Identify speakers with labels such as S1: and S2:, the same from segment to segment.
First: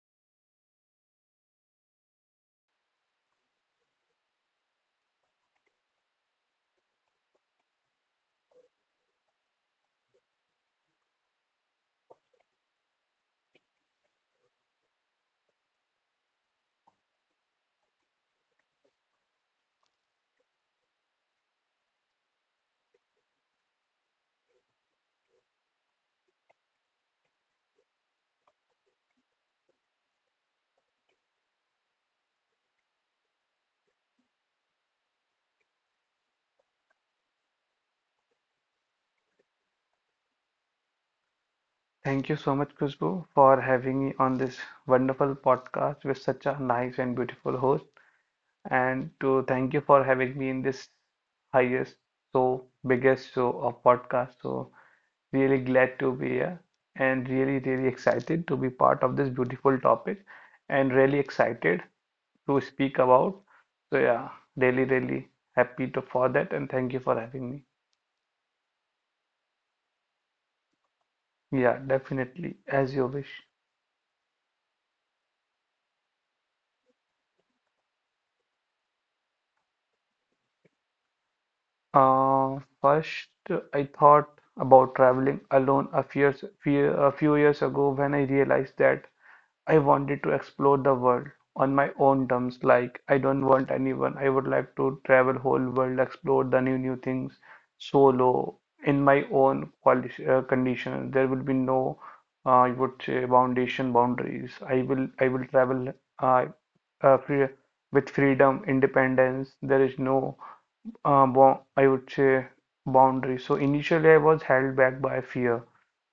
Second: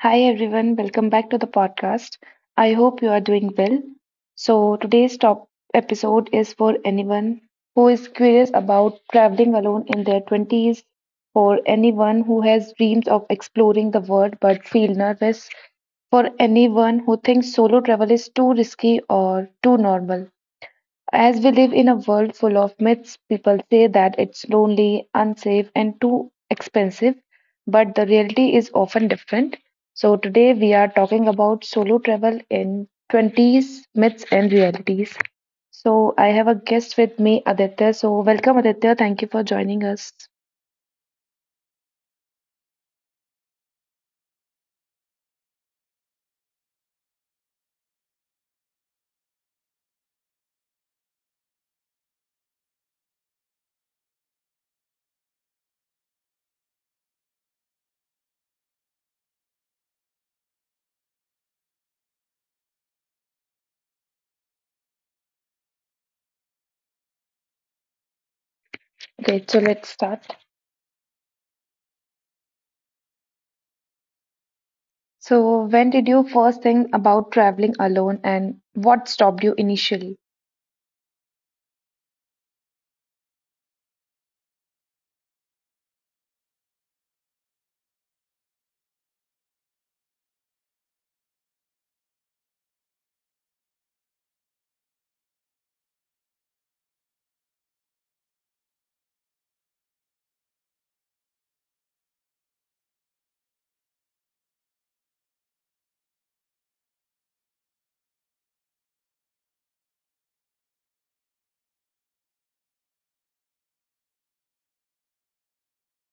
S1: Hi everyone, welcome back to the podcast. I hope you are doing well. So, today's top episode is for anyone who is curious about traveling alone in their 20s, for anyone who has dreams of exploring the world but feel nervous, for anyone who thinks solo travel is too risky or too normal. As we live in a world full of myths, people say that it's lonely, unsafe, and too expensive, but the reality is often different. So, today we are talking about solo travel in 20s myths and realities. So, I have a guest with me, Aditya. So, welcome, Aditya. Thank you for joining us.
S2: Thank you so much, Khushbu, for having me on this wonderful podcast with such a nice and beautiful host. And to thank you for having me in this highest, so biggest show of podcast. So really glad to be here and really, really excited to be part of this beautiful topic and really excited to speak about. So yeah, really, really happy to for that and thank you for having me.
S1: Great. So, let's start.
S2: Yeah, definitely, as you wish.
S1: So, when did you first think about traveling alone, and what stopped you initially?
S2: First, I thought about traveling alone a few years, a few years ago when I realized that I wanted to explore the world on my own terms. Like, I don't want anyone. I would like to travel whole world, explore the new new things solo in my own condition. There will be no, I would say, foundation boundaries. I will travel uh, free, with freedom, independence. There is no bo I would say boundary. So initially, I was held back by fear,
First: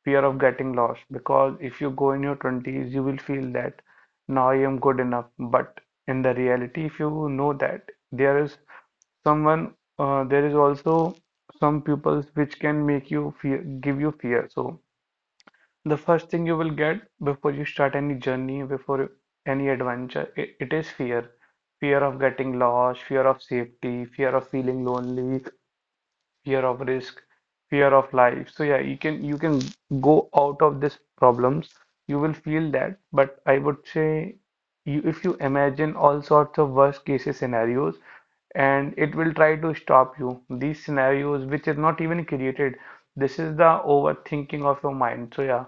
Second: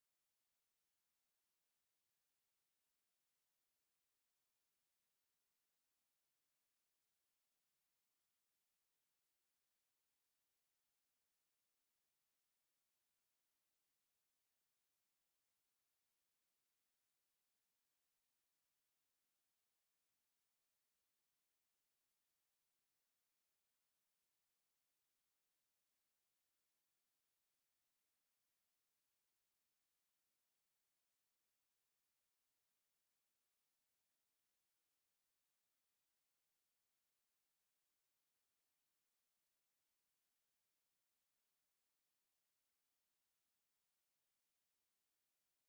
S2: fear of getting lost. Because if you go in your 20s, you will feel that now I am good enough. But in the reality, if you know that there is someone, there is also some pupils which can make you fear, give you fear. So the first thing you will get before you start any journey, before any adventure, it is fear. Fear of getting lost, fear of safety, fear of feeling lonely, fear of risk, fear of life. So yeah, you can go out of these problems. You will feel that, but I would say you if you imagine all sorts of worst cases scenarios and it will try to stop you. These scenarios which is not even created. This is the overthinking of your mind. So yeah,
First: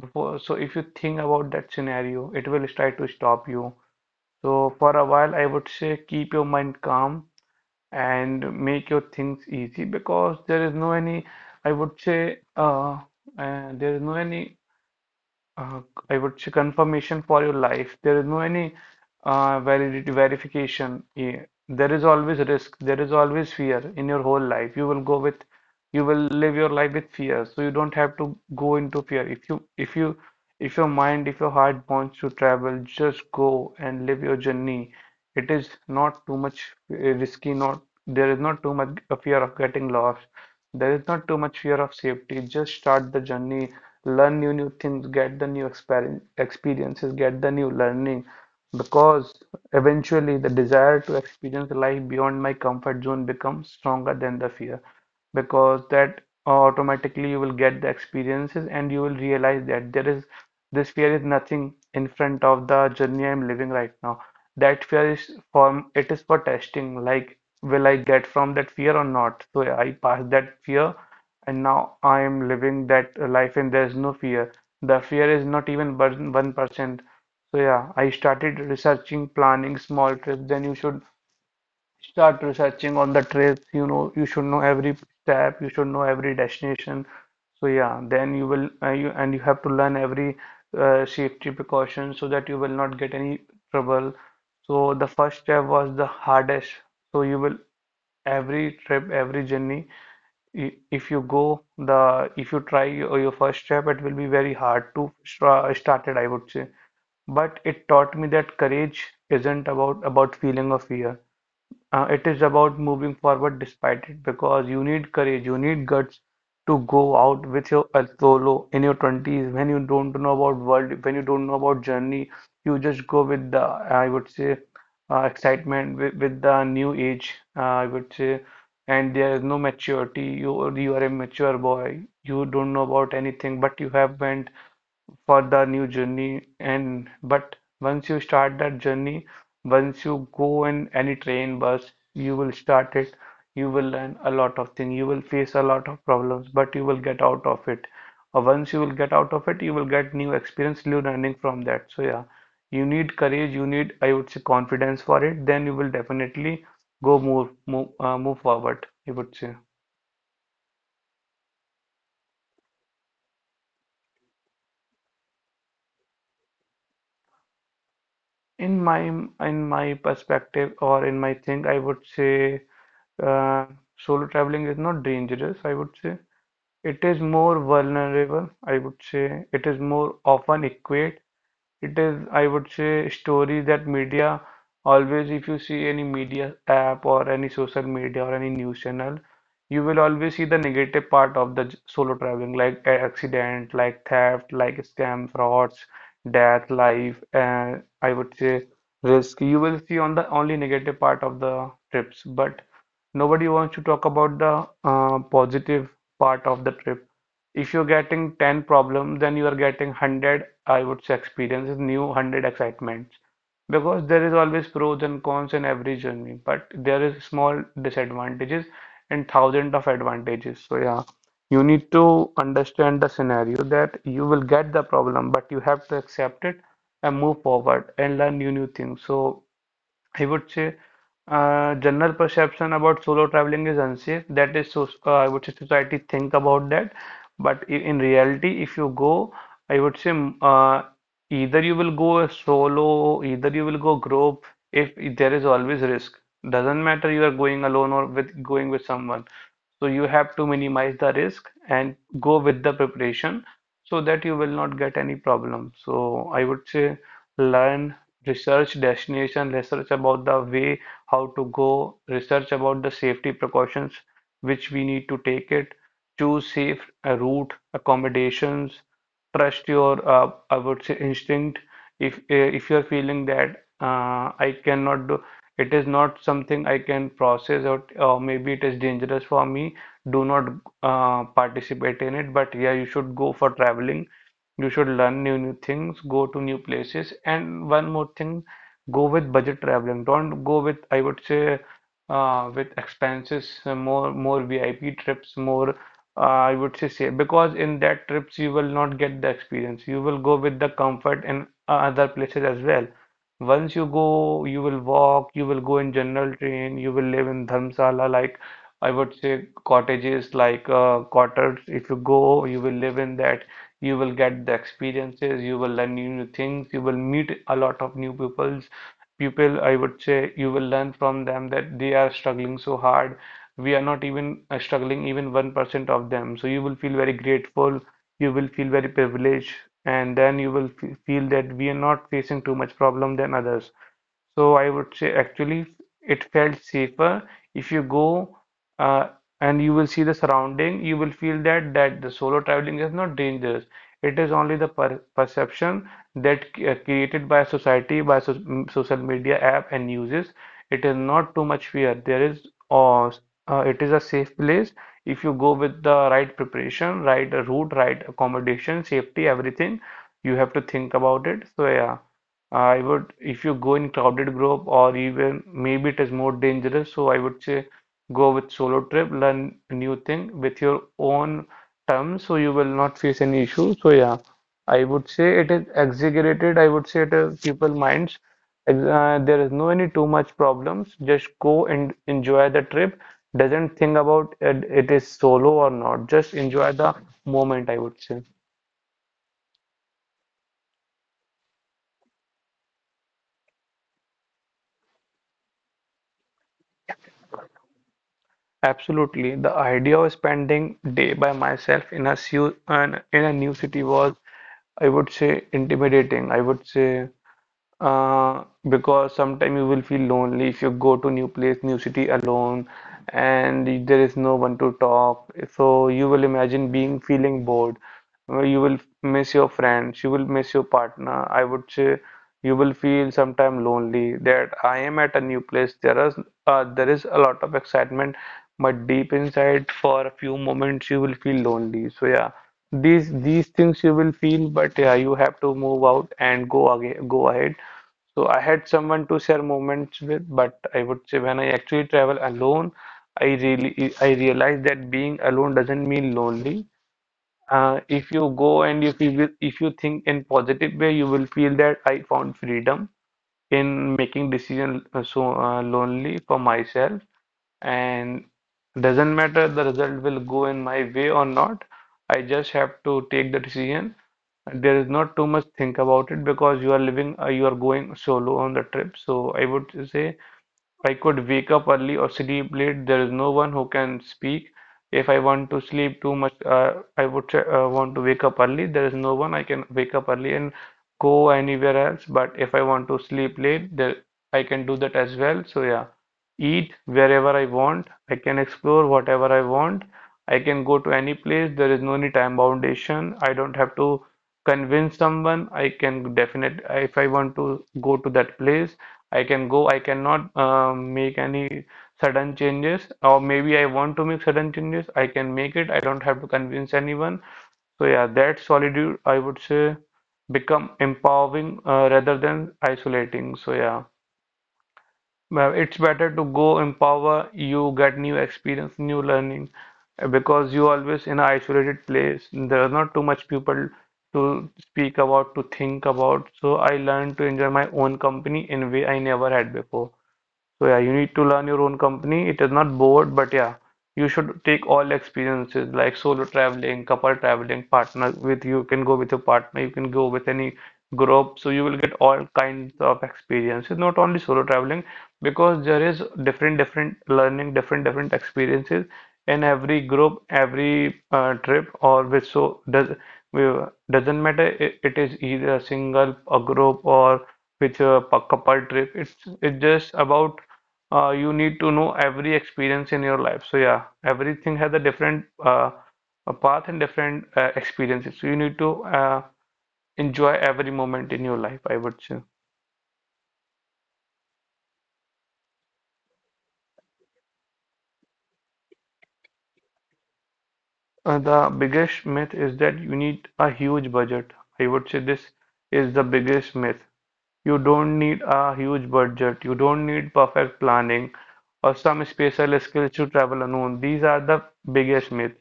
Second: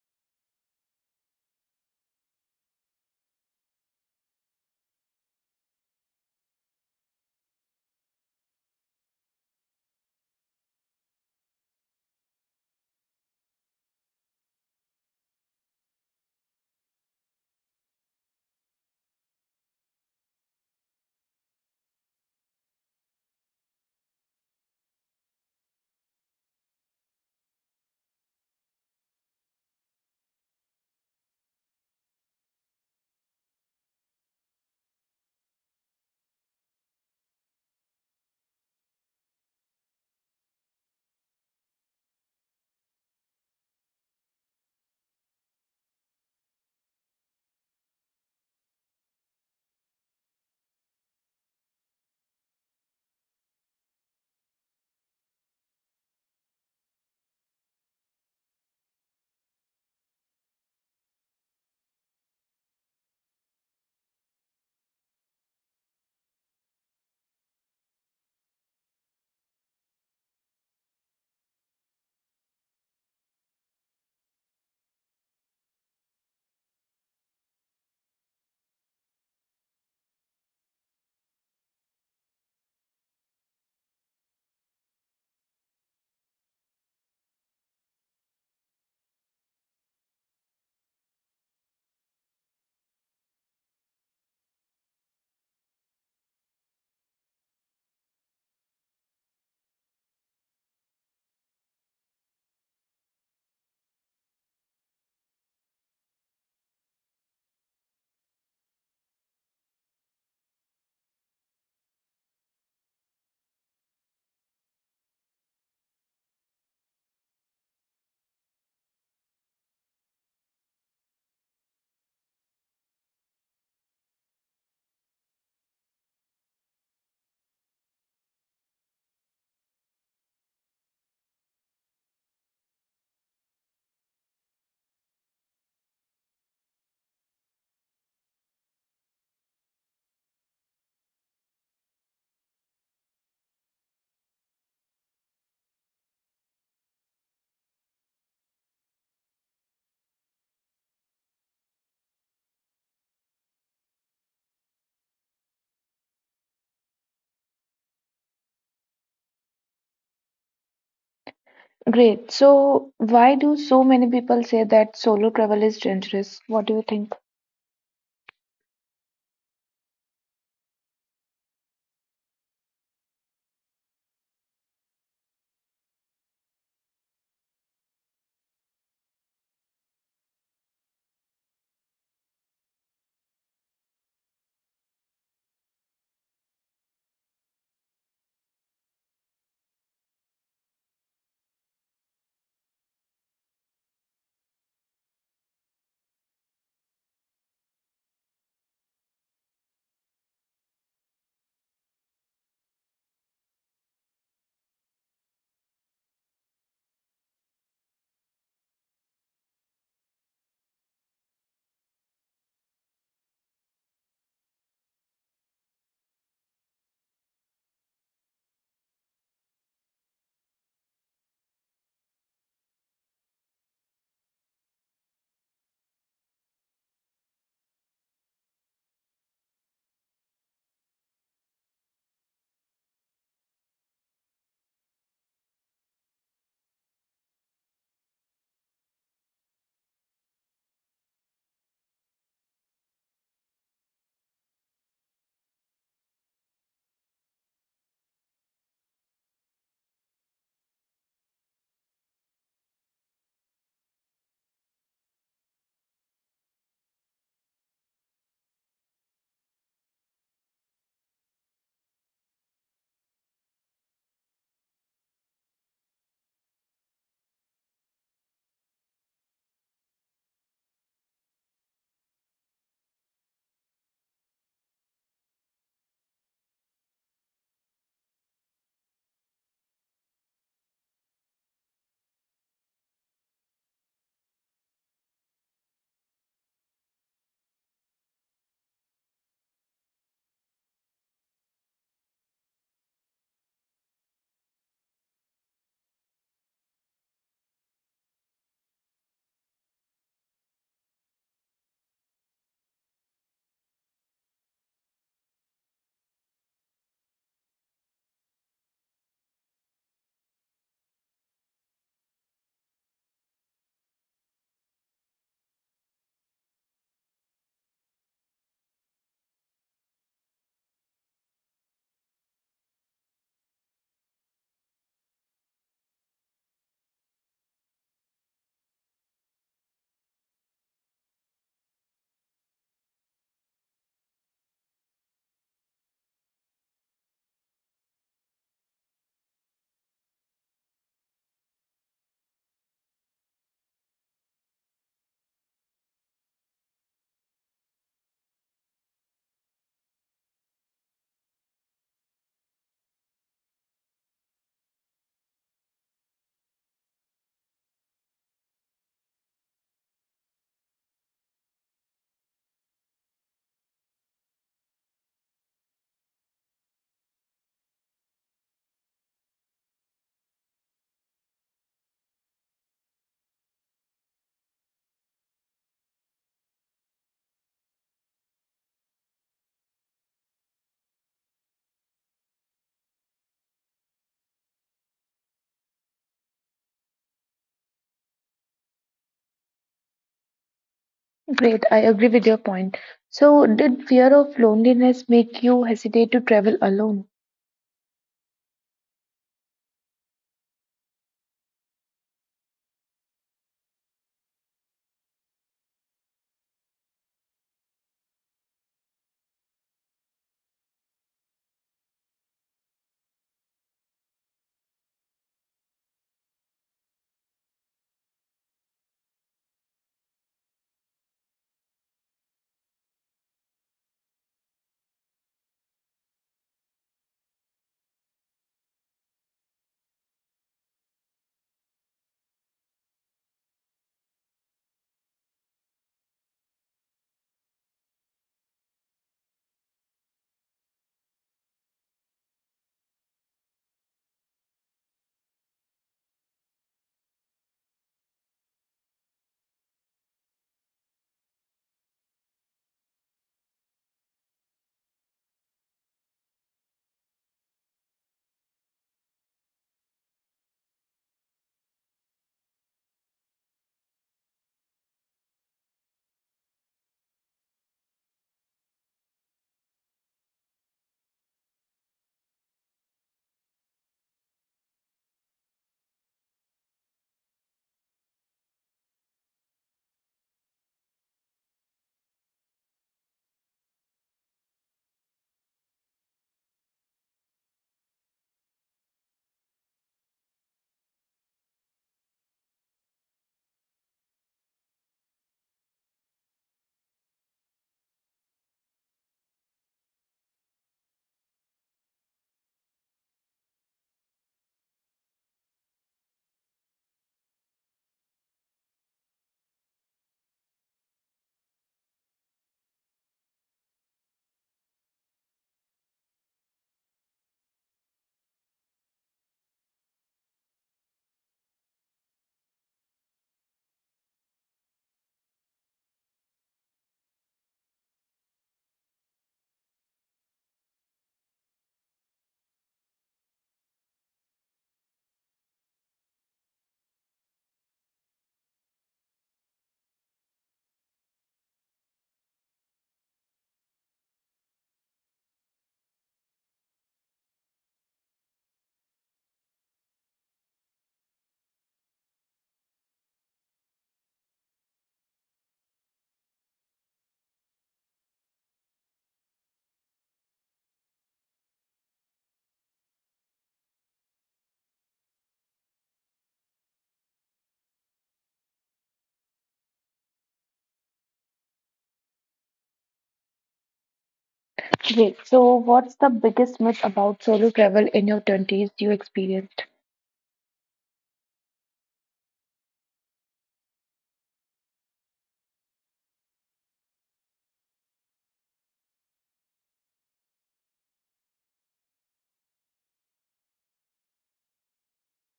S2: before so if you think about that scenario, it will try to stop you. So for a while I would say keep your mind calm and make your things easy because there is no any I would say there is no any uh, I would say confirmation for your life, there is no any validity verification, yeah, there is always risk, there is always fear in your whole life, you will go with you will live your life with fear. So you don't have to go into fear. If you if you if your mind, if your heart wants to travel, just go and live your journey. It is not too much uh, risky, not there is not too much a fear of getting lost, there is not too much fear of safety. Just start the journey, learn new new things, get the new experiences, get the new learning because eventually the desire to experience life beyond my comfort zone becomes stronger than the fear, because that automatically you will get the experiences and you will realize that there is this fear is nothing in front of the journey I'm living right now. That fear is for it is for testing, like will I get from that fear or not? So I passed that fear and now I am living that life and there is no fear. The fear is not even 1%. So yeah, I started researching, planning small trips. Then you should start researching on the trips, you know, you should know every step, you should know every destination. So yeah, then you will you and you have to learn every safety precaution so that you will not get any trouble. So the first step was the hardest. So you will every trip, every journey, if you go the if you try your first step, it will be very hard to start it, I would say. But it taught me that courage isn't about feeling of fear. It is about moving forward despite it because you need courage, you need guts to go out with your solo in your 20s when you don't know about world, when you don't know about journey, you just go with the, I would say, excitement with the new age, I would say, and there is no maturity. You are a mature boy. You don't know about anything, but you have went for the new journey and but once you start that journey, once you go in any train bus you will start it, you will learn a lot of things, you will face a lot of problems, but you will get out of it, or once you will get out of it you will get new experience, new learning from that. So yeah, you need courage, you need I would say confidence for it. Then you will definitely go move forward, I would say.
S1: Great. So, why do so many people say that solo travel is dangerous? What do you think?
S2: In my in my perspective or in my thing I would say uh, solo traveling is not dangerous, I would say. It is more vulnerable, I would say. It is more often equate. It is, I would say, stories that media always, if you see any media app or any social media or any news channel, you will always see the negative part of the solo traveling, like accident, like theft, like scam, frauds, death, life, and I would say risk. You will see on the only negative part of the trips, but nobody wants to talk about the positive part of the trip. If you're getting 10 problems, then you are getting 100, I would say, experiences, new 100 excitements. Because there is always pros and cons in every journey, but there is small disadvantages and thousand of advantages. So yeah, you need to understand the scenario that you will get the problem, but you have to accept it and move forward and learn new new things. So I would say general perception about solo traveling is unsafe. That is, so, I would say society think about that. But in reality, if you go, I would say either you will go solo, either you will go group. If there is always risk, doesn't matter you are going alone or with going with someone. So you have to minimize the risk and go with the preparation so that you will not get any problem. So I would say learn, research destination, research about the way how to go, research about the safety precautions which we need to take it, choose safe route, accommodations, trust your I would say instinct. If you're feeling that I cannot do, it is not something I can process or maybe it is dangerous for me, do not participate in it. But yeah, you should go for traveling, you should learn new new things, go to new places. And one more thing, go with budget traveling, don't go with I would say with expenses, more VIP trips, more uh, I would say because in that trips you will not get the experience, you will go with the comfort in other places as well. Once you go you will walk, you will go in general train, you will live in dharmshala, like I would say cottages, like cottage. If you go, you will live in that. You will get the experiences. You will learn new, new things. You will meet a lot of new peoples. People, I would say, you will learn from them that they are struggling so hard. We are not even struggling even 1% of them. So you will feel very grateful. You will feel very privileged, and then you will f feel that we are not facing too much problem than others. So I would say actually it felt safer if you go uh, and you will see the surrounding, you will feel that that the solo traveling is not dangerous. It is only the perception that created by society, by social media app and uses. It is not too much fear. There is uh, it is a safe place if you go with the right preparation, right route, right accommodation, safety, everything. You have to think about it. So yeah. I would, if you go in crowded group or even maybe it is more dangerous, so I would say go with solo trip, learn new thing with your own terms, so you will not face any issue. So yeah, I would say it is exaggerated. I would say it is people minds. There is no any too much problems. Just go and enjoy the trip. Doesn't think about it, it is solo or not. Just enjoy the moment, I would say.
S1: Great. I agree with your point. So, did fear of loneliness make you hesitate to travel alone?
S2: Absolutely. The idea of spending day by myself in a in a new city was, I would say, intimidating. I would say uh, because sometime you will feel lonely if you go to new place, new city alone, and there is no one to talk. So you will imagine being feeling bored. You will miss your friends. You will miss your partner. I would say you will feel sometime lonely. That I am at a new place. There is there is a lot of excitement, but deep inside, for a few moments, you will feel lonely. So yeah, these things you will feel, but yeah, you have to move out and go again, go ahead. So I had someone to share moments with, but I would say when I actually travel alone, I realize that being alone doesn't mean lonely. If you go and if you will, if you think in positive way, you will feel that I found freedom in making decision, so lonely for myself, and doesn't matter the result will go in my way or not. I just have to take the decision. There is not too much think about it because you are living, you are going solo on the trip. So I would say I could wake up early or sleep late. There is no one who can speak. If I want to sleep too much, I want to wake up early. There is no one I can wake up early and go anywhere else. But if I want to sleep late, there I can do that as well. So yeah, eat wherever I want. I can explore whatever I want. I can go to any place. There is no any time foundation. I don't have to convince someone. I can definite if I want to go to that place. I can go, I cannot make any sudden changes, or maybe I want to make sudden changes, I can make it, I don't have to convince anyone. So yeah, that solitude, I would say, become empowering rather than isolating. So yeah, well, it's better to go empower, you get new experience, new learning, because you always in an isolated place, there are not too much people to speak about, to think about. So, I learned to enjoy my own company in way I never had before. So yeah, you need to learn your own company. It is not bored, but yeah, you should take all experiences like solo traveling, couple traveling, partner with you can go with your partner, you can go with any group. So you will get all kinds of experiences, not only solo traveling, because there is different different learning, different different experiences in every group, every trip or which so does doesn't matter. It is either a single, a group or with a couple trip. It's just about you need to know every experience in your life. So yeah, everything has a different a path and different experiences. So you need to enjoy every moment in your life, I would say.
S1: Great. So, what's the biggest myth about solo travel in your 20s you experienced?
S2: The biggest myth is that you need a huge budget. I would say this is the biggest myth. You don't need a huge budget. You don't need perfect planning or some special skills to travel alone. These are the biggest myth.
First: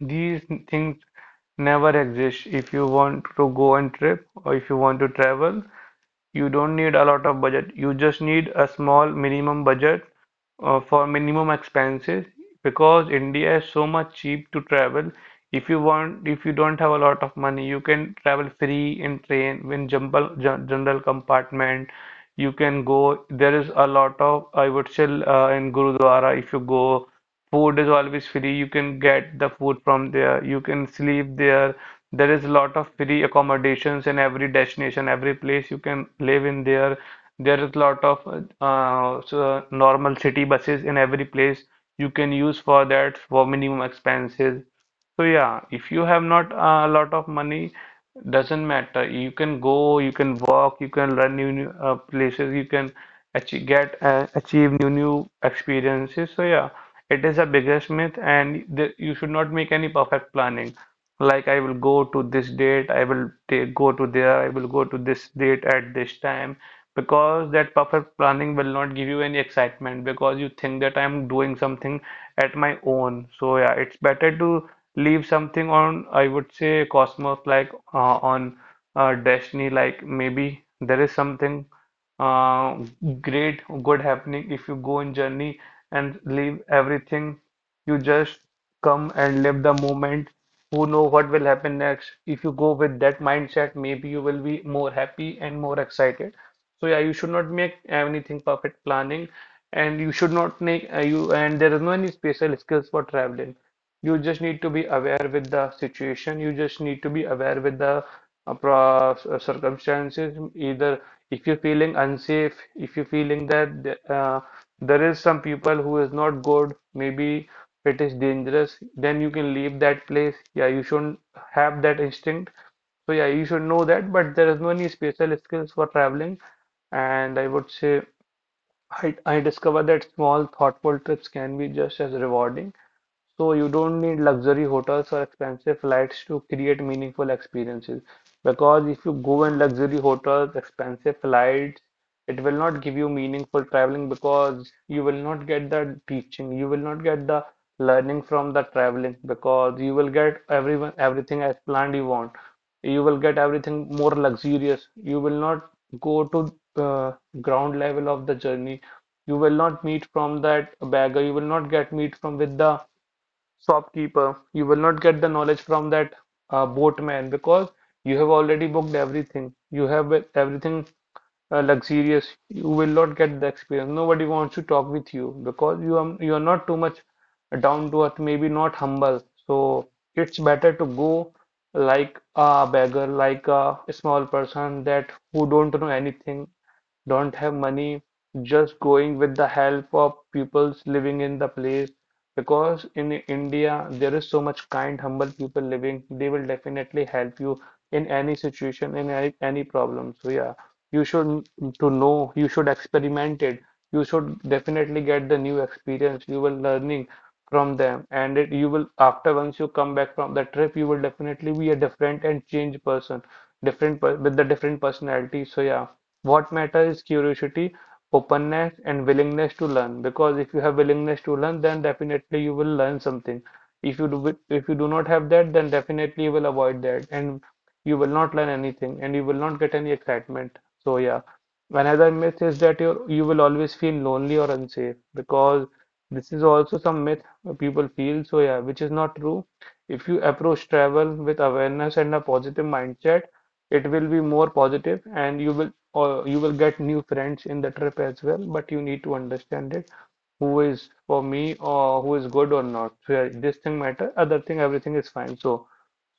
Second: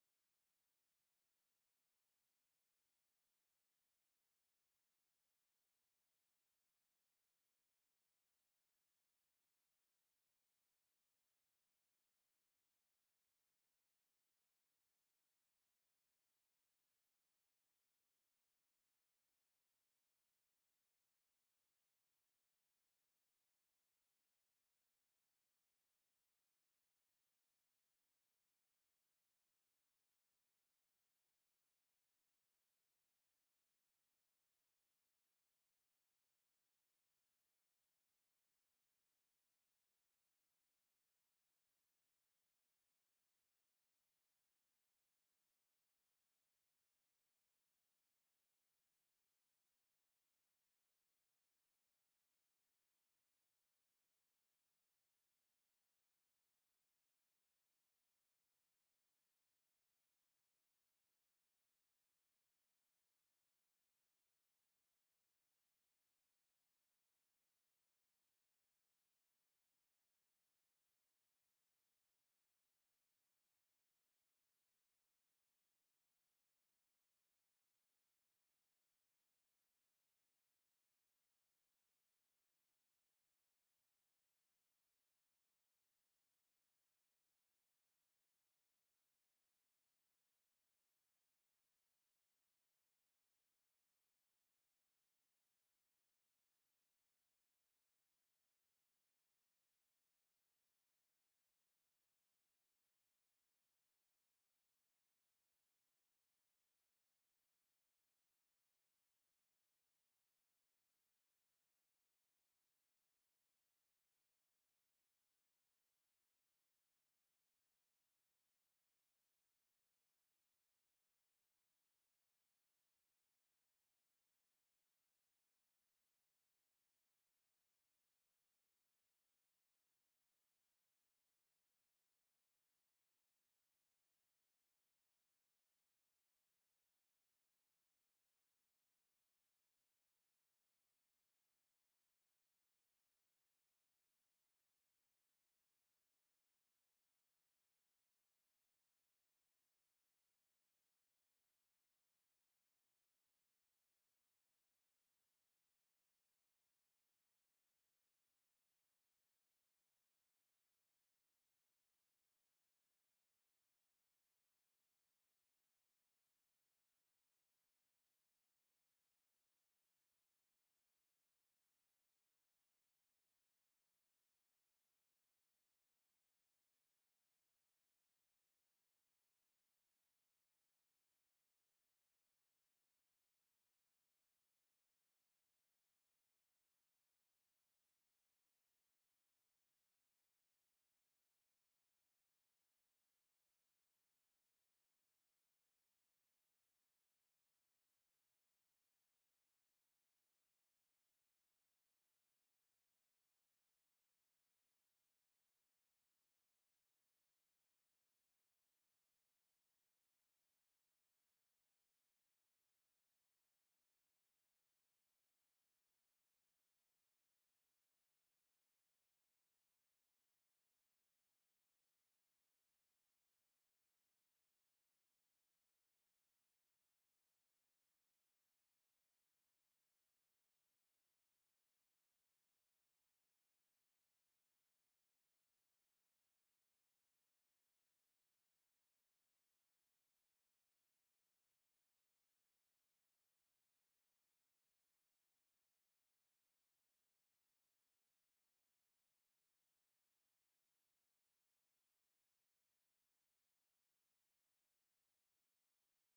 S2: These things never exist. If you want to go on trip or if you want to travel, you don't need a lot of budget. You just need a small minimum budget for minimum expenses, because India is so much cheap to travel. If you want, if you don't have a lot of money, you can travel free in train, in jumble, general compartment. You can go. There is a lot of, I would say, in Gurudwara, if you go, food is always free. You can get the food from there. You can sleep there. There is a lot of free accommodations in every destination, every place you can live in there. There is a lot of so normal city buses in every place you can use for that for minimum expenses. So yeah, if you have not a lot of money, doesn't matter. You can go, you can walk, you can learn new, new places, you can achieve, get achieve new new experiences. So yeah, it is a biggest myth, and the, you should not make any perfect planning. Like I will go to this date, I will take, go to there, I will go to this date at this time, because that perfect planning will not give you any excitement because you think that I'm doing something at my own. So yeah, it's better to leave something on, I would say, Cosmos, like on Destiny, like maybe there is something uh, great, good happening if you go in journey and leave everything. You just come and live the moment. Who know what will happen next? If you go with that mindset, maybe you will be more happy and more excited. So yeah, you should not make anything perfect planning, and you should not make you. And there is no any special skills for traveling. You just need to be aware with the situation. You just need to be aware with the pro circumstances. Either if you're feeling unsafe, if you're feeling that there is some people who is not good, maybe it is dangerous, then you can leave that place. Yeah, you shouldn't have that instinct. So yeah, you should know that. But there is no any special skills for traveling. And I would say I discovered that small thoughtful trips can be just as rewarding. So you don't need luxury hotels or expensive flights to create meaningful experiences. Because if you go in luxury hotels, expensive flights, it will not give you meaningful traveling because you will not get the teaching, you will not get the learning from the traveling because you will get everyone everything as planned you want. You will get everything more luxurious. You will not go to uh, ground level of the journey. You will not meet from that beggar. You will not get meet from with the shopkeeper. You will not get the knowledge from that boatman because you have already booked everything. You have everything luxurious. You will not get the experience. Nobody wants to talk with you because you are not too much down to earth, maybe not humble. So it's better to go like a beggar, like a small person that who don't know anything, don't have money, just going with the help of peoples living in the place. Because in India, there is so much kind, humble people living, they will definitely help you in any situation, in any problem. So yeah, you should to know, you should experiment it. You should definitely get the new experience. You will learning from them, and it, you will after once you come back from the trip, you will definitely be a different and change person, different per with the different personality. So yeah. What matters is curiosity, openness, and willingness to learn. Because if you have willingness to learn, then definitely you will learn something. If you do not have that, then definitely you will avoid that, and you will not learn anything, and you will not get any excitement. So yeah, another myth is that you will always feel lonely or unsafe because this is also some myth people feel. So yeah, which is not true. If you approach travel with awareness and a positive mindset, it will be more positive and you will, or you will get new friends in the trip as well, but you need to understand it who is for me or who is good or not. So yeah, this thing matter, other thing everything is fine. So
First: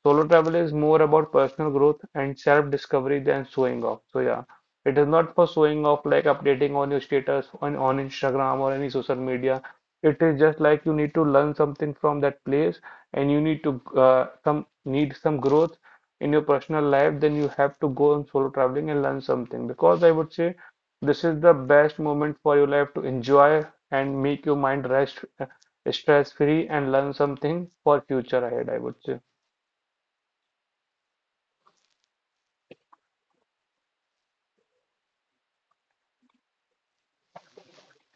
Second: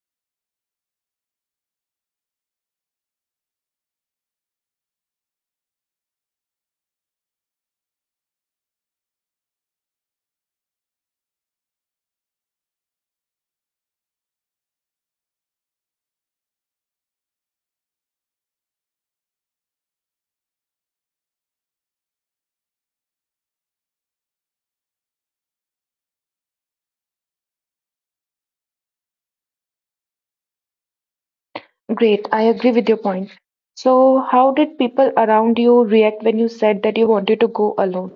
S2: solo travel is more about personal growth and self-discovery than showing off. So yeah, it is not for showing off like updating on your status on Instagram or any social media. It is just like you need to learn something from that place and you need to some need some growth in your personal life, then you have to go on solo traveling and learn something. Because I would say this is the best moment for your life to enjoy and make your mind rest, stress free, and learn something for future ahead, I would say.
S1: Great. I agree with your point. So, how did people around you react when you said that you wanted to go alone?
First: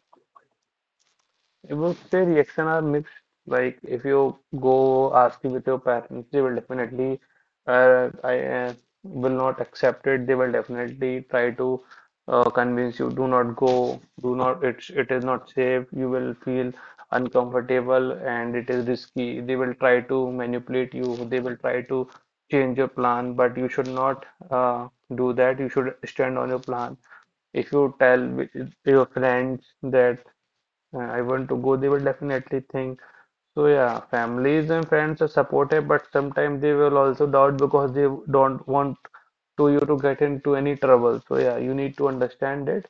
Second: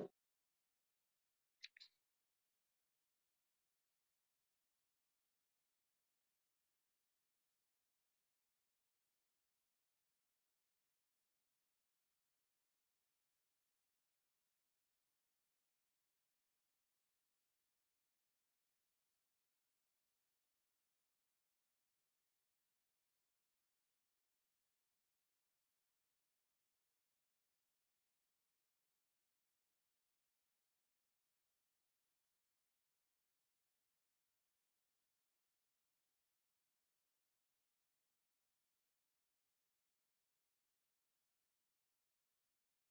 S2: It would say reaction are mixed. Like if you go asking with your parents, they will definitely I will not accept it. They will definitely try to convince you, do not go, do not. It is not safe. You will feel uncomfortable and it is risky. They will try to manipulate you. They will try to change your plan, but you should not uh, do that. You should stand on your plan if your friends that I want to go, they will definitely think. So yeah, families and friends are supportive, but sometimes they will also doubt because they don't want to you to get into any trouble. So yeah, you need to understand it.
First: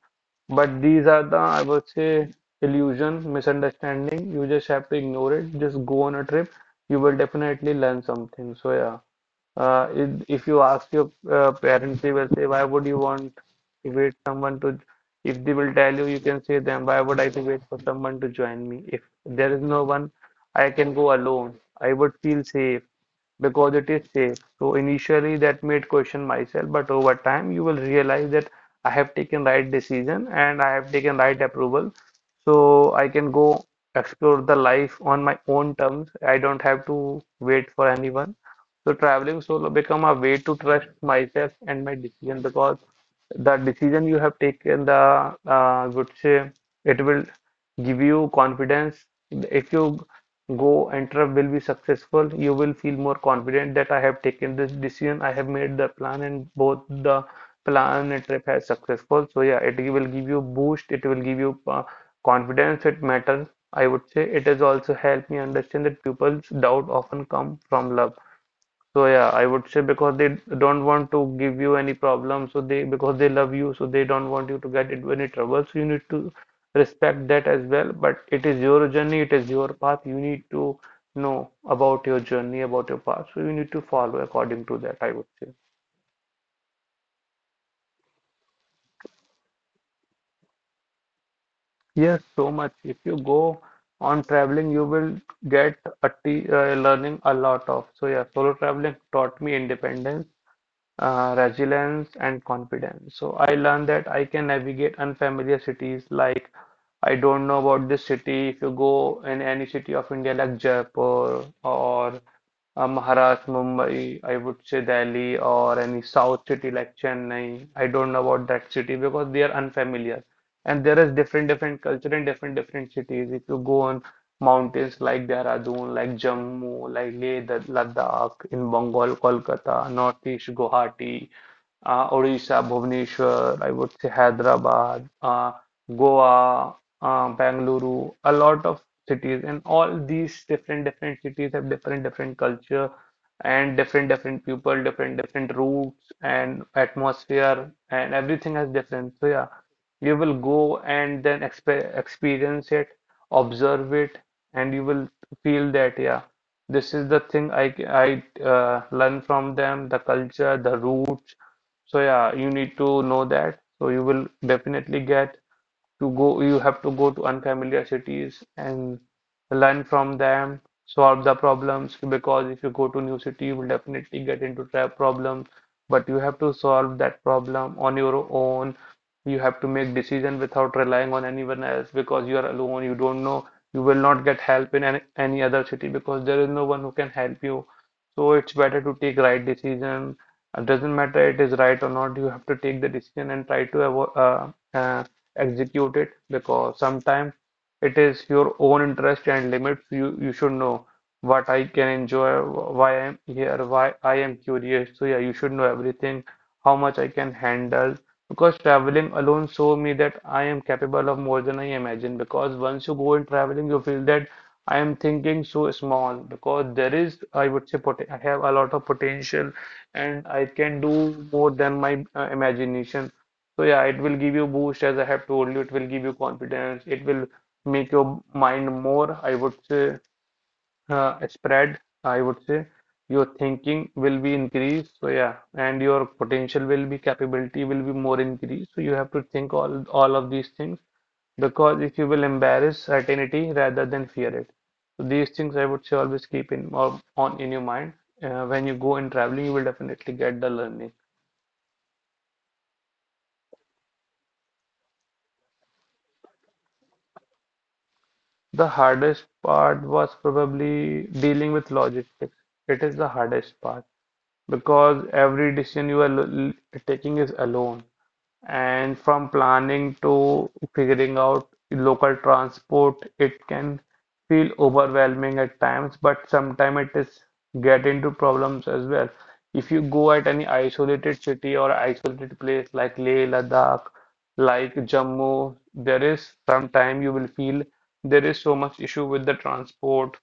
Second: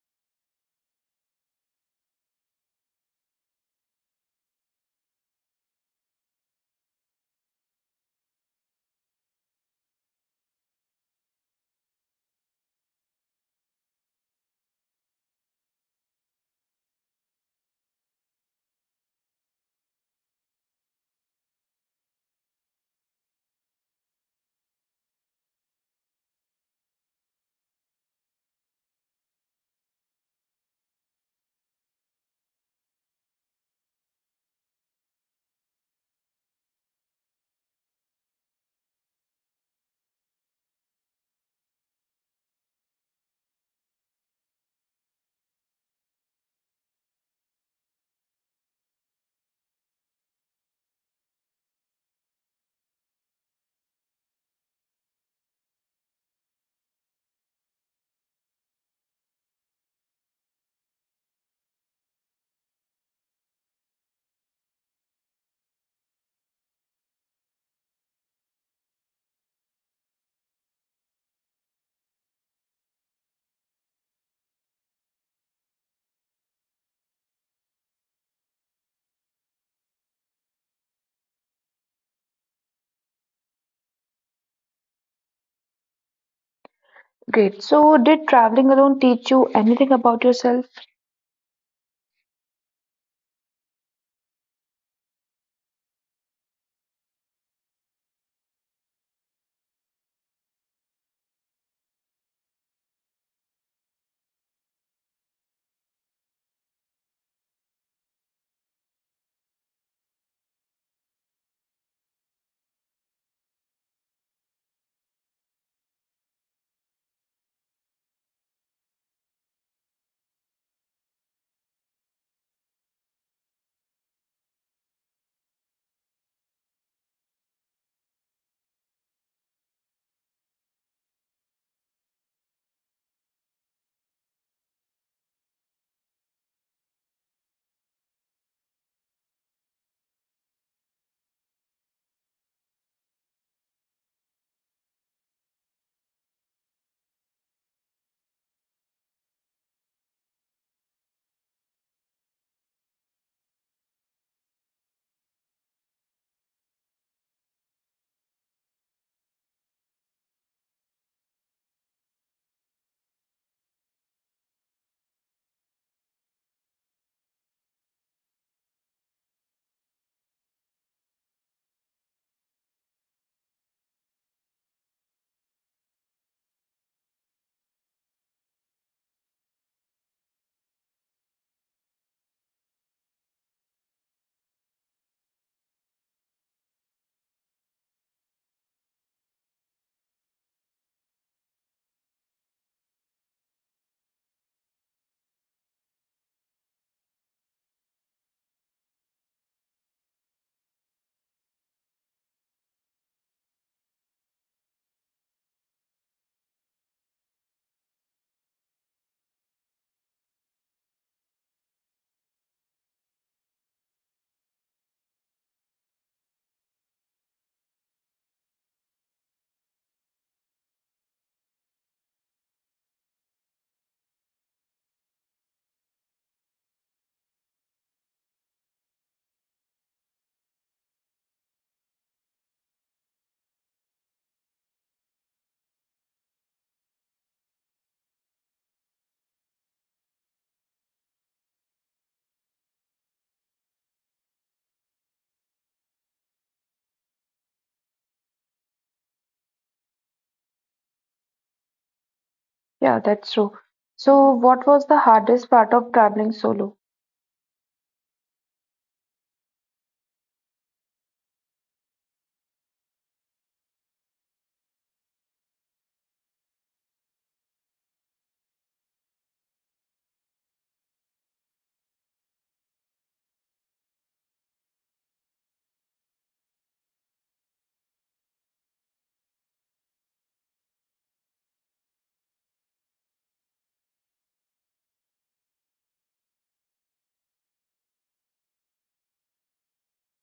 S2: But these are the, I would say, illusion, misunderstanding. You just have to ignore it. Just go on a trip. You will definitely learn something. So yeah. If you ask your parents, they will say, "Why would you want to wait someone to?" If they will tell you, you can say them, "Why would I to wait for someone to join me? If there is no one, I can go alone. I would feel safe because it is safe." So initially, that made question myself, but over time, you will realize that I have taken right decision and I have taken right approval, so I can go explore the life on my own terms. I don't have to wait for anyone. So traveling solo become a way to trust myself and my decision because the decision you have taken, the would say it will give you confidence. If you go and trip will be successful, you will feel more confident that I have taken this decision, I have made the plan, and both the plan and trip has successful. So yeah, it will give you boost. It will give you confidence. It matters. I would say it has also helped me understand that people's doubt often come from love, so yeah, I would say because they don't want to give you any problem, so they because they love you, so they don't want you to get into any trouble. So you need to respect that as well. But it is your journey, it is your path. You need to know about your journey, about your path. So you need to follow according to that, I would say.
S1: Great. So, did traveling alone teach you anything about yourself?
S2: Yes, so much. If you go on traveling, you will get a t learning a lot of. So yeah, solo traveling taught me independence, resilience and confidence. So I learned that I can navigate unfamiliar cities, like I don't know about this city. If you go in any city of India like Jaipur or Maharashtra, Mumbai, I would say Delhi, or any south city like Chennai. I don't know about that city because they are unfamiliar. And there is different different culture in different different cities. If you go on mountains like Dehradun, like Jammu, like Leh, Ladakh, in Bengal, Kolkata, Northeast, Guwahati, Odisha, Bhubaneswar, I would say Hyderabad, Goa, Bangalore, a lot of cities, and all these different different cities have different different culture and different different people, different different routes and atmosphere, and everything has different. So yeah, you will go and then experience it, observe it, and you will feel that yeah, this is the thing I learn from them, the culture, the roots. So yeah, you need to know that. So you will definitely get to go. You have to go to unfamiliar cities and learn from them, solve the problems, because if you go to new city, you will definitely get into trap problem, but you have to solve that problem on your own. You have to make decision without relying on anyone else, because you are alone, you don't know. You will not get help in any other city because there is no one who can help you. So it's better to take right decision. It doesn't matter it is right or not, you have to take the decision and try to avoid execute it, because sometimes it is your own interest and limits. You should know what I can enjoy, why I'm here, why I am curious. So yeah, you should know everything, how much I can handle. Because traveling alone showed me that I am capable of more than I imagine. Because once you go in traveling, you feel that I am thinking so small. Because there is, I would say, pot I have a lot of potential, and I can do more than my imagination. So yeah, it will give you boost, as I have told you. It will give you confidence. It will make your mind more, I would say, spread. I would say your thinking will be increased. So yeah, and your potential will be capability will be more increased. So you have to think all of these things, because if you will embarrass certainty rather than fear it. So these things, I would say, always keep in or on in your mind. When you go in traveling, you will definitely get the learning.
S1: Yeah, that's true. So, what was the hardest part of traveling solo?
S2: The hardest part was probably dealing with logistics. It is the hardest part, because every decision you are taking is alone. And from planning to figuring out local transport, it can feel overwhelming at times, but sometimes it is get into problems as well. If you go at any isolated city or isolated place like Leh, Ladakh, like Jammu, there is sometime you will feel there is so much issue with the transport.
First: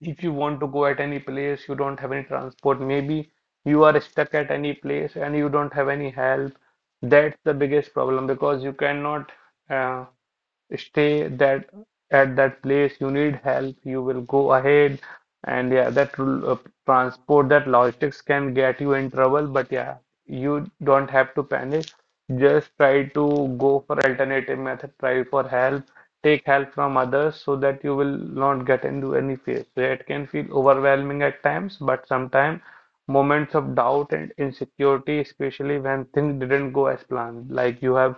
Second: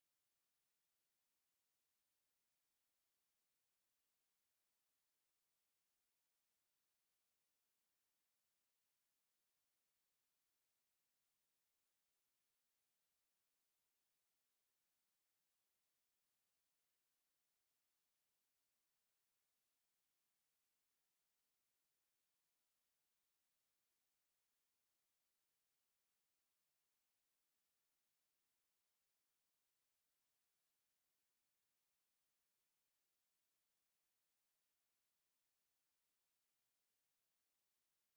S2: If you want to go at any place, you don't have any transport, maybe you are stuck at any place and you don't have any help. That's the biggest problem, because you cannot uh, stay that at that place. You need help, you will go ahead. And yeah, that transport, that logistics can get you in trouble. But yeah, you don't have to panic. Just try to go for alternative method, try for help, take help from others, so that you will not get into any fear. So it can feel overwhelming at times, but sometimes moments of doubt and insecurity, especially when things didn't go as planned, like you have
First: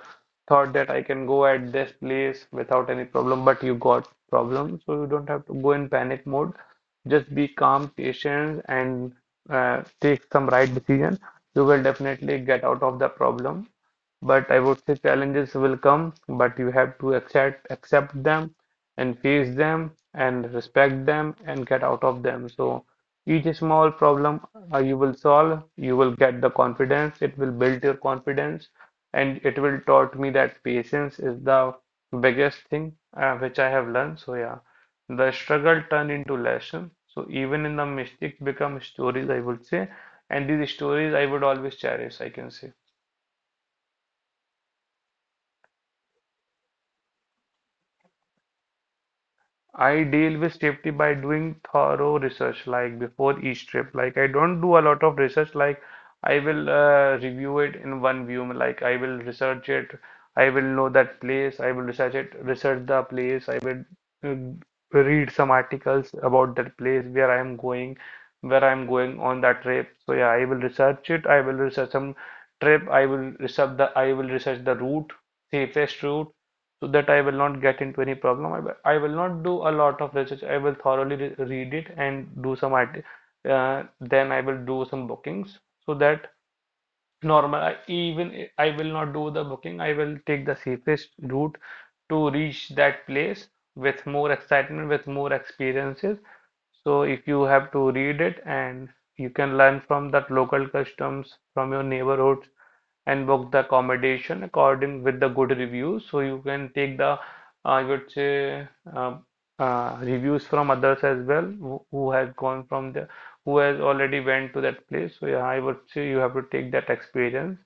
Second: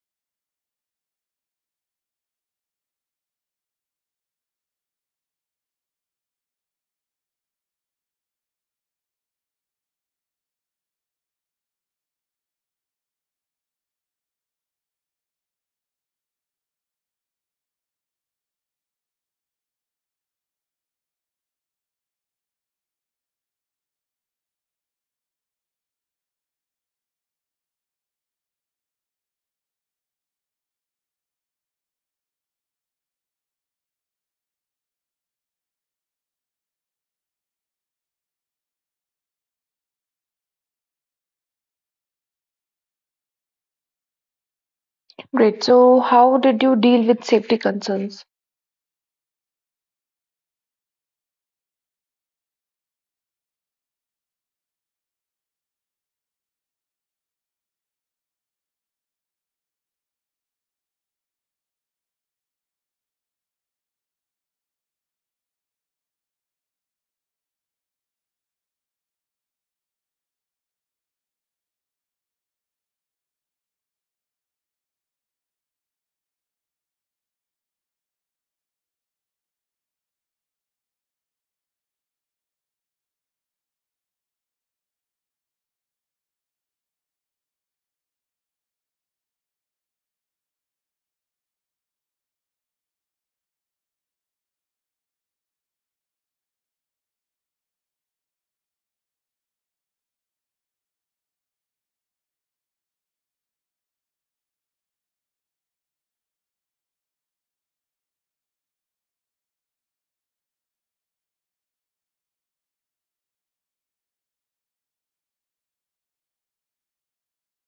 S2: thought that I can go at this place without any problem, but you got problem, so you don't have to go in panic mode. Just be calm, patient, and take some right decision. You will definitely get out of the problem. But I would say challenges will come, but you have to accept them and face them and respect them and get out of them. So each small problem you will solve, you will get the confidence. It will build your confidence, and it will taught me that patience is the biggest thing which I have learned. So yeah, the struggle turned into lesson. So even in the mistakes become stories, I would say, and these stories I would always cherish, I can say.
S1: Great. So, how did you deal with safety concerns?
S2: I deal with safety by doing thorough research, like before each trip. Like I don't do a lot of research. Like I will review it in one view. Like I will research it. I will know that place. I will research it. Research the place. I will read some articles about that place where I am going, where I am going on that trip. So yeah, I will research it. I will research some trip. I will research the. I will research the route, safest route, so that I will not get into any problem. I will not do a lot of research. I will thoroughly re read it and do some art. Then I will do some bookings, so that normal I, even I will not do the booking, I will take the safest route to reach that place with more excitement, with more experiences. So if you have to read it, and you can learn from that local customs from your neighborhoods and book the accommodation according with the good reviews, so you can take the, I would say, uh, reviews from others as well, who have gone from there, who has already went to that place. So yeah, I would say you have to take that experience,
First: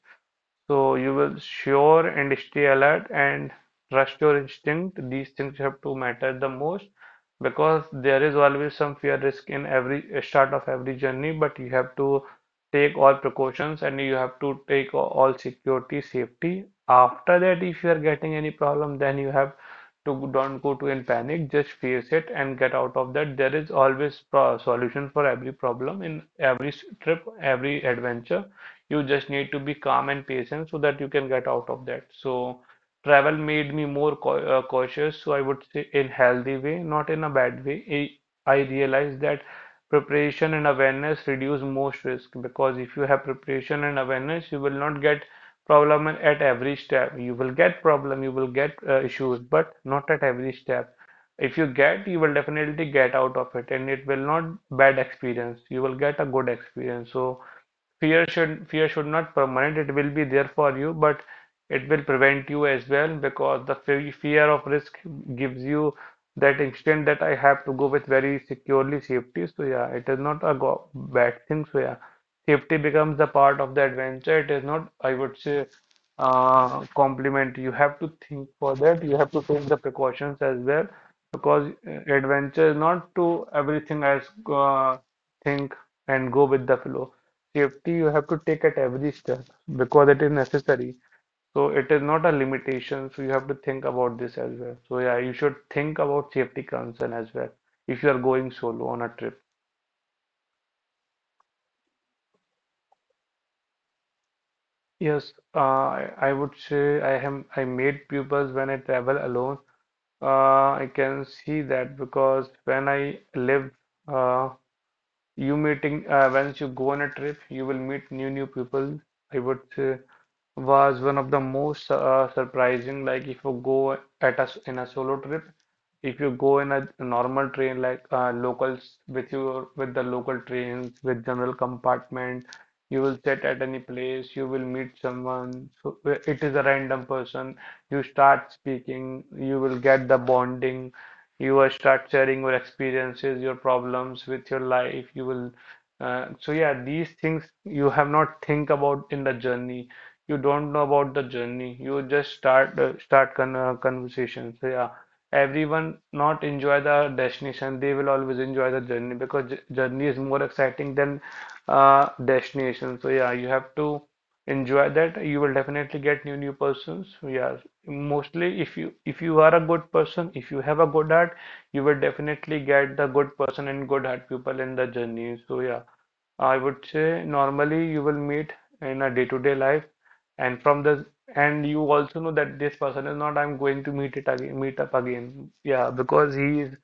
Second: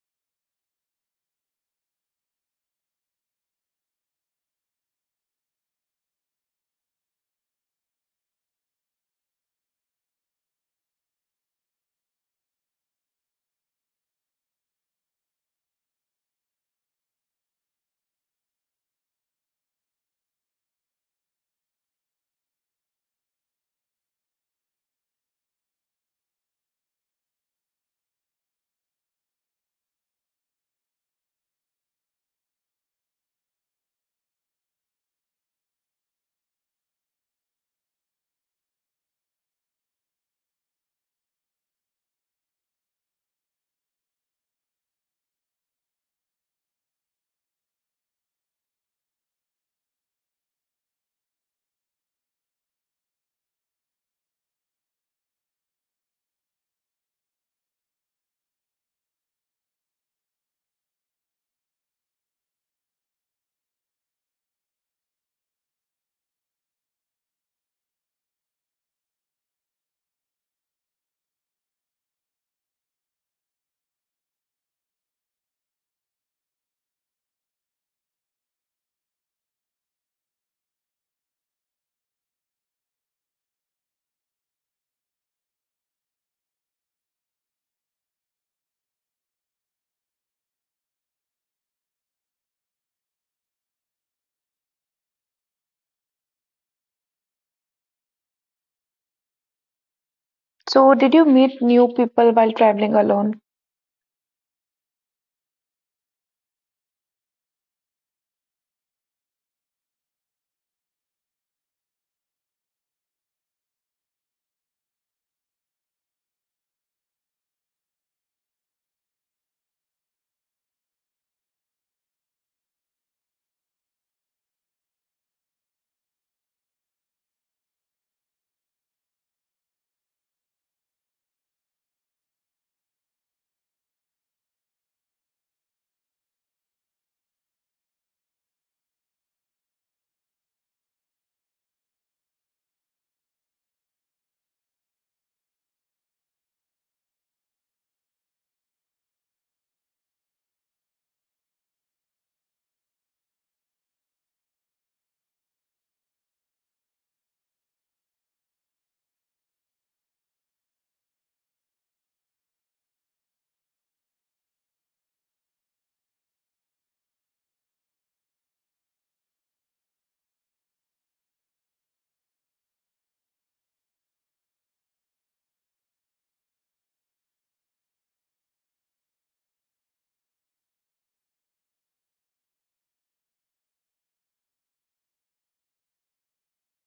S2: so you will sure and stay alert and trust your instinct. These things have to matter the most, because there is always some fear risk in every start of every journey, but you have to take all precautions and you have to take all security, safety. After that, if you are getting any problem, then you have to don't go to in panic, just face it and get out of that. There is always pro solution for every problem in every trip, every adventure. You just need to be calm and patient so that you can get out of that. So travel made me more cautious, so I would say in healthy way, not in a bad way. I realized that preparation and awareness reduce most risk, because if you have preparation and awareness you will not get problem at every step. You will get problem, you will get issues, but not at every step. If you get, you will definitely get out of it and it will not bad experience, you will get a good experience. So fear should not permanent. It will be there for you, but it will prevent you as well, because the fear of risk gives you that instinct that I have to go with very securely safety. So yeah, it is not a go bad thing. So yeah, safety becomes the part of the adventure. It is not, I would say, compliment. You have to think for that. You have to take the precautions as well, because adventure is not to everything as think and go with the flow. Safety you have to take at every step, because it is necessary. So it is not a limitation. So you have to think about this as well. So yeah, you should think about safety concern as well if you are going solo on a trip.
S1: So, did you meet new people while traveling alone?
S2: Yes, I would say I made pupils when I travel alone. I can see that. Because when I lived uh, you meeting, once you go on a trip you will meet new people, I would say, was one of the most surprising. Like if you go at us in a solo trip, if you go in a normal train, like locals, with your with the local trains with general compartment, you will sit at any place, you will meet someone. So it is a random person, you start speaking, you will get the bonding, you will start sharing your experiences, your problems with your life. You will, so yeah, these things you have not think about in the journey. You don't know about the journey. You just start conversations. So yeah, everyone not enjoy the destination. They will always enjoy the journey, because journey is more exciting than destination. So yeah, you have to enjoy that. You will definitely get new persons. So yeah, mostly if you are a good person, if you have a good heart, you will definitely get the good person and good heart people in the journey. So yeah, I would say normally you will meet in a day-to-day life, and from the and you also know that this person is not I'm going to meet it again, meet up again. Yeah, because he is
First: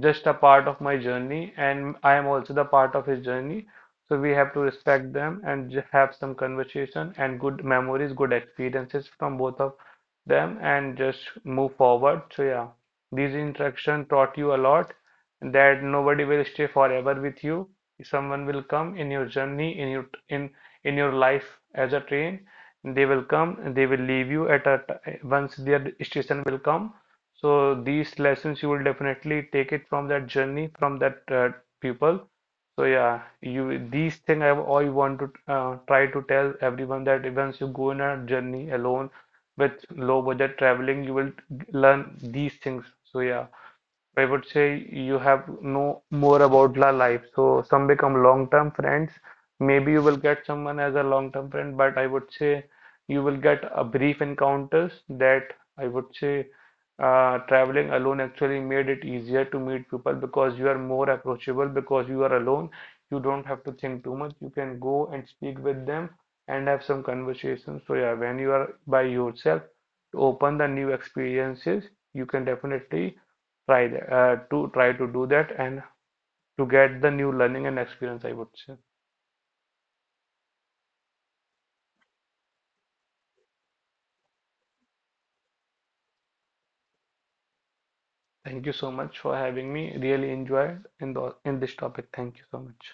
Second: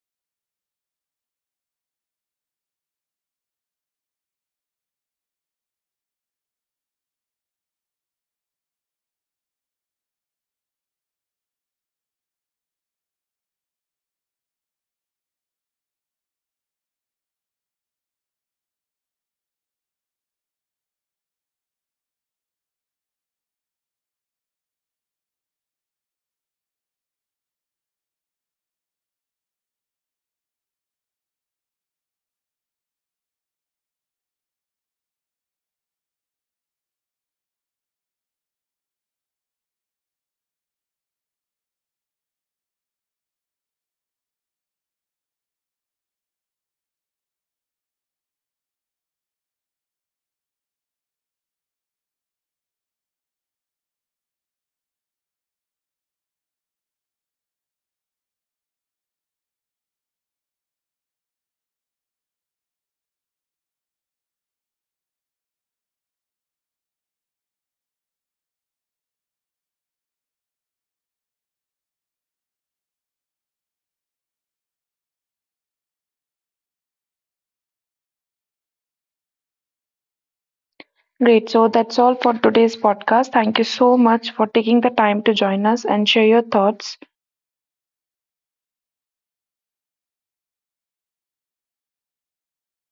S2: just a part of my journey, and I am also the part of his journey. So we have to respect them and have some conversation and good memories, good experiences from both of them, and just move forward. So yeah, these interaction taught you a lot, that nobody will stay forever with you. Someone will come in your journey, in your in your life, as a train. They will come, they will leave you at a once their station will come. So these lessons you will definitely take it from that journey, from that people. So yeah, you, these thing I want to try to tell everyone that once you go on a journey alone with low budget traveling, you will learn these things. So yeah, I would say you have know more about la life. So some become long-term friends. Maybe you will get someone as a long-term friend, but I would say you will get a brief encounters, that I would say traveling alone actually made it easier to meet people, because you are more approachable because you are alone. You don't have to think too much. You can go and speak with them and have some conversations. So yeah, when you are by yourself, to open the new experiences, you can definitely try that to try to do that and to get the new learning and experience, I would say.
S1: Great. So, that's all for today's podcast. Thank you so much for taking the time to join us and share your thoughts.
S2: Thank you so much for having me. Really enjoyed in this topic. Thank you so much.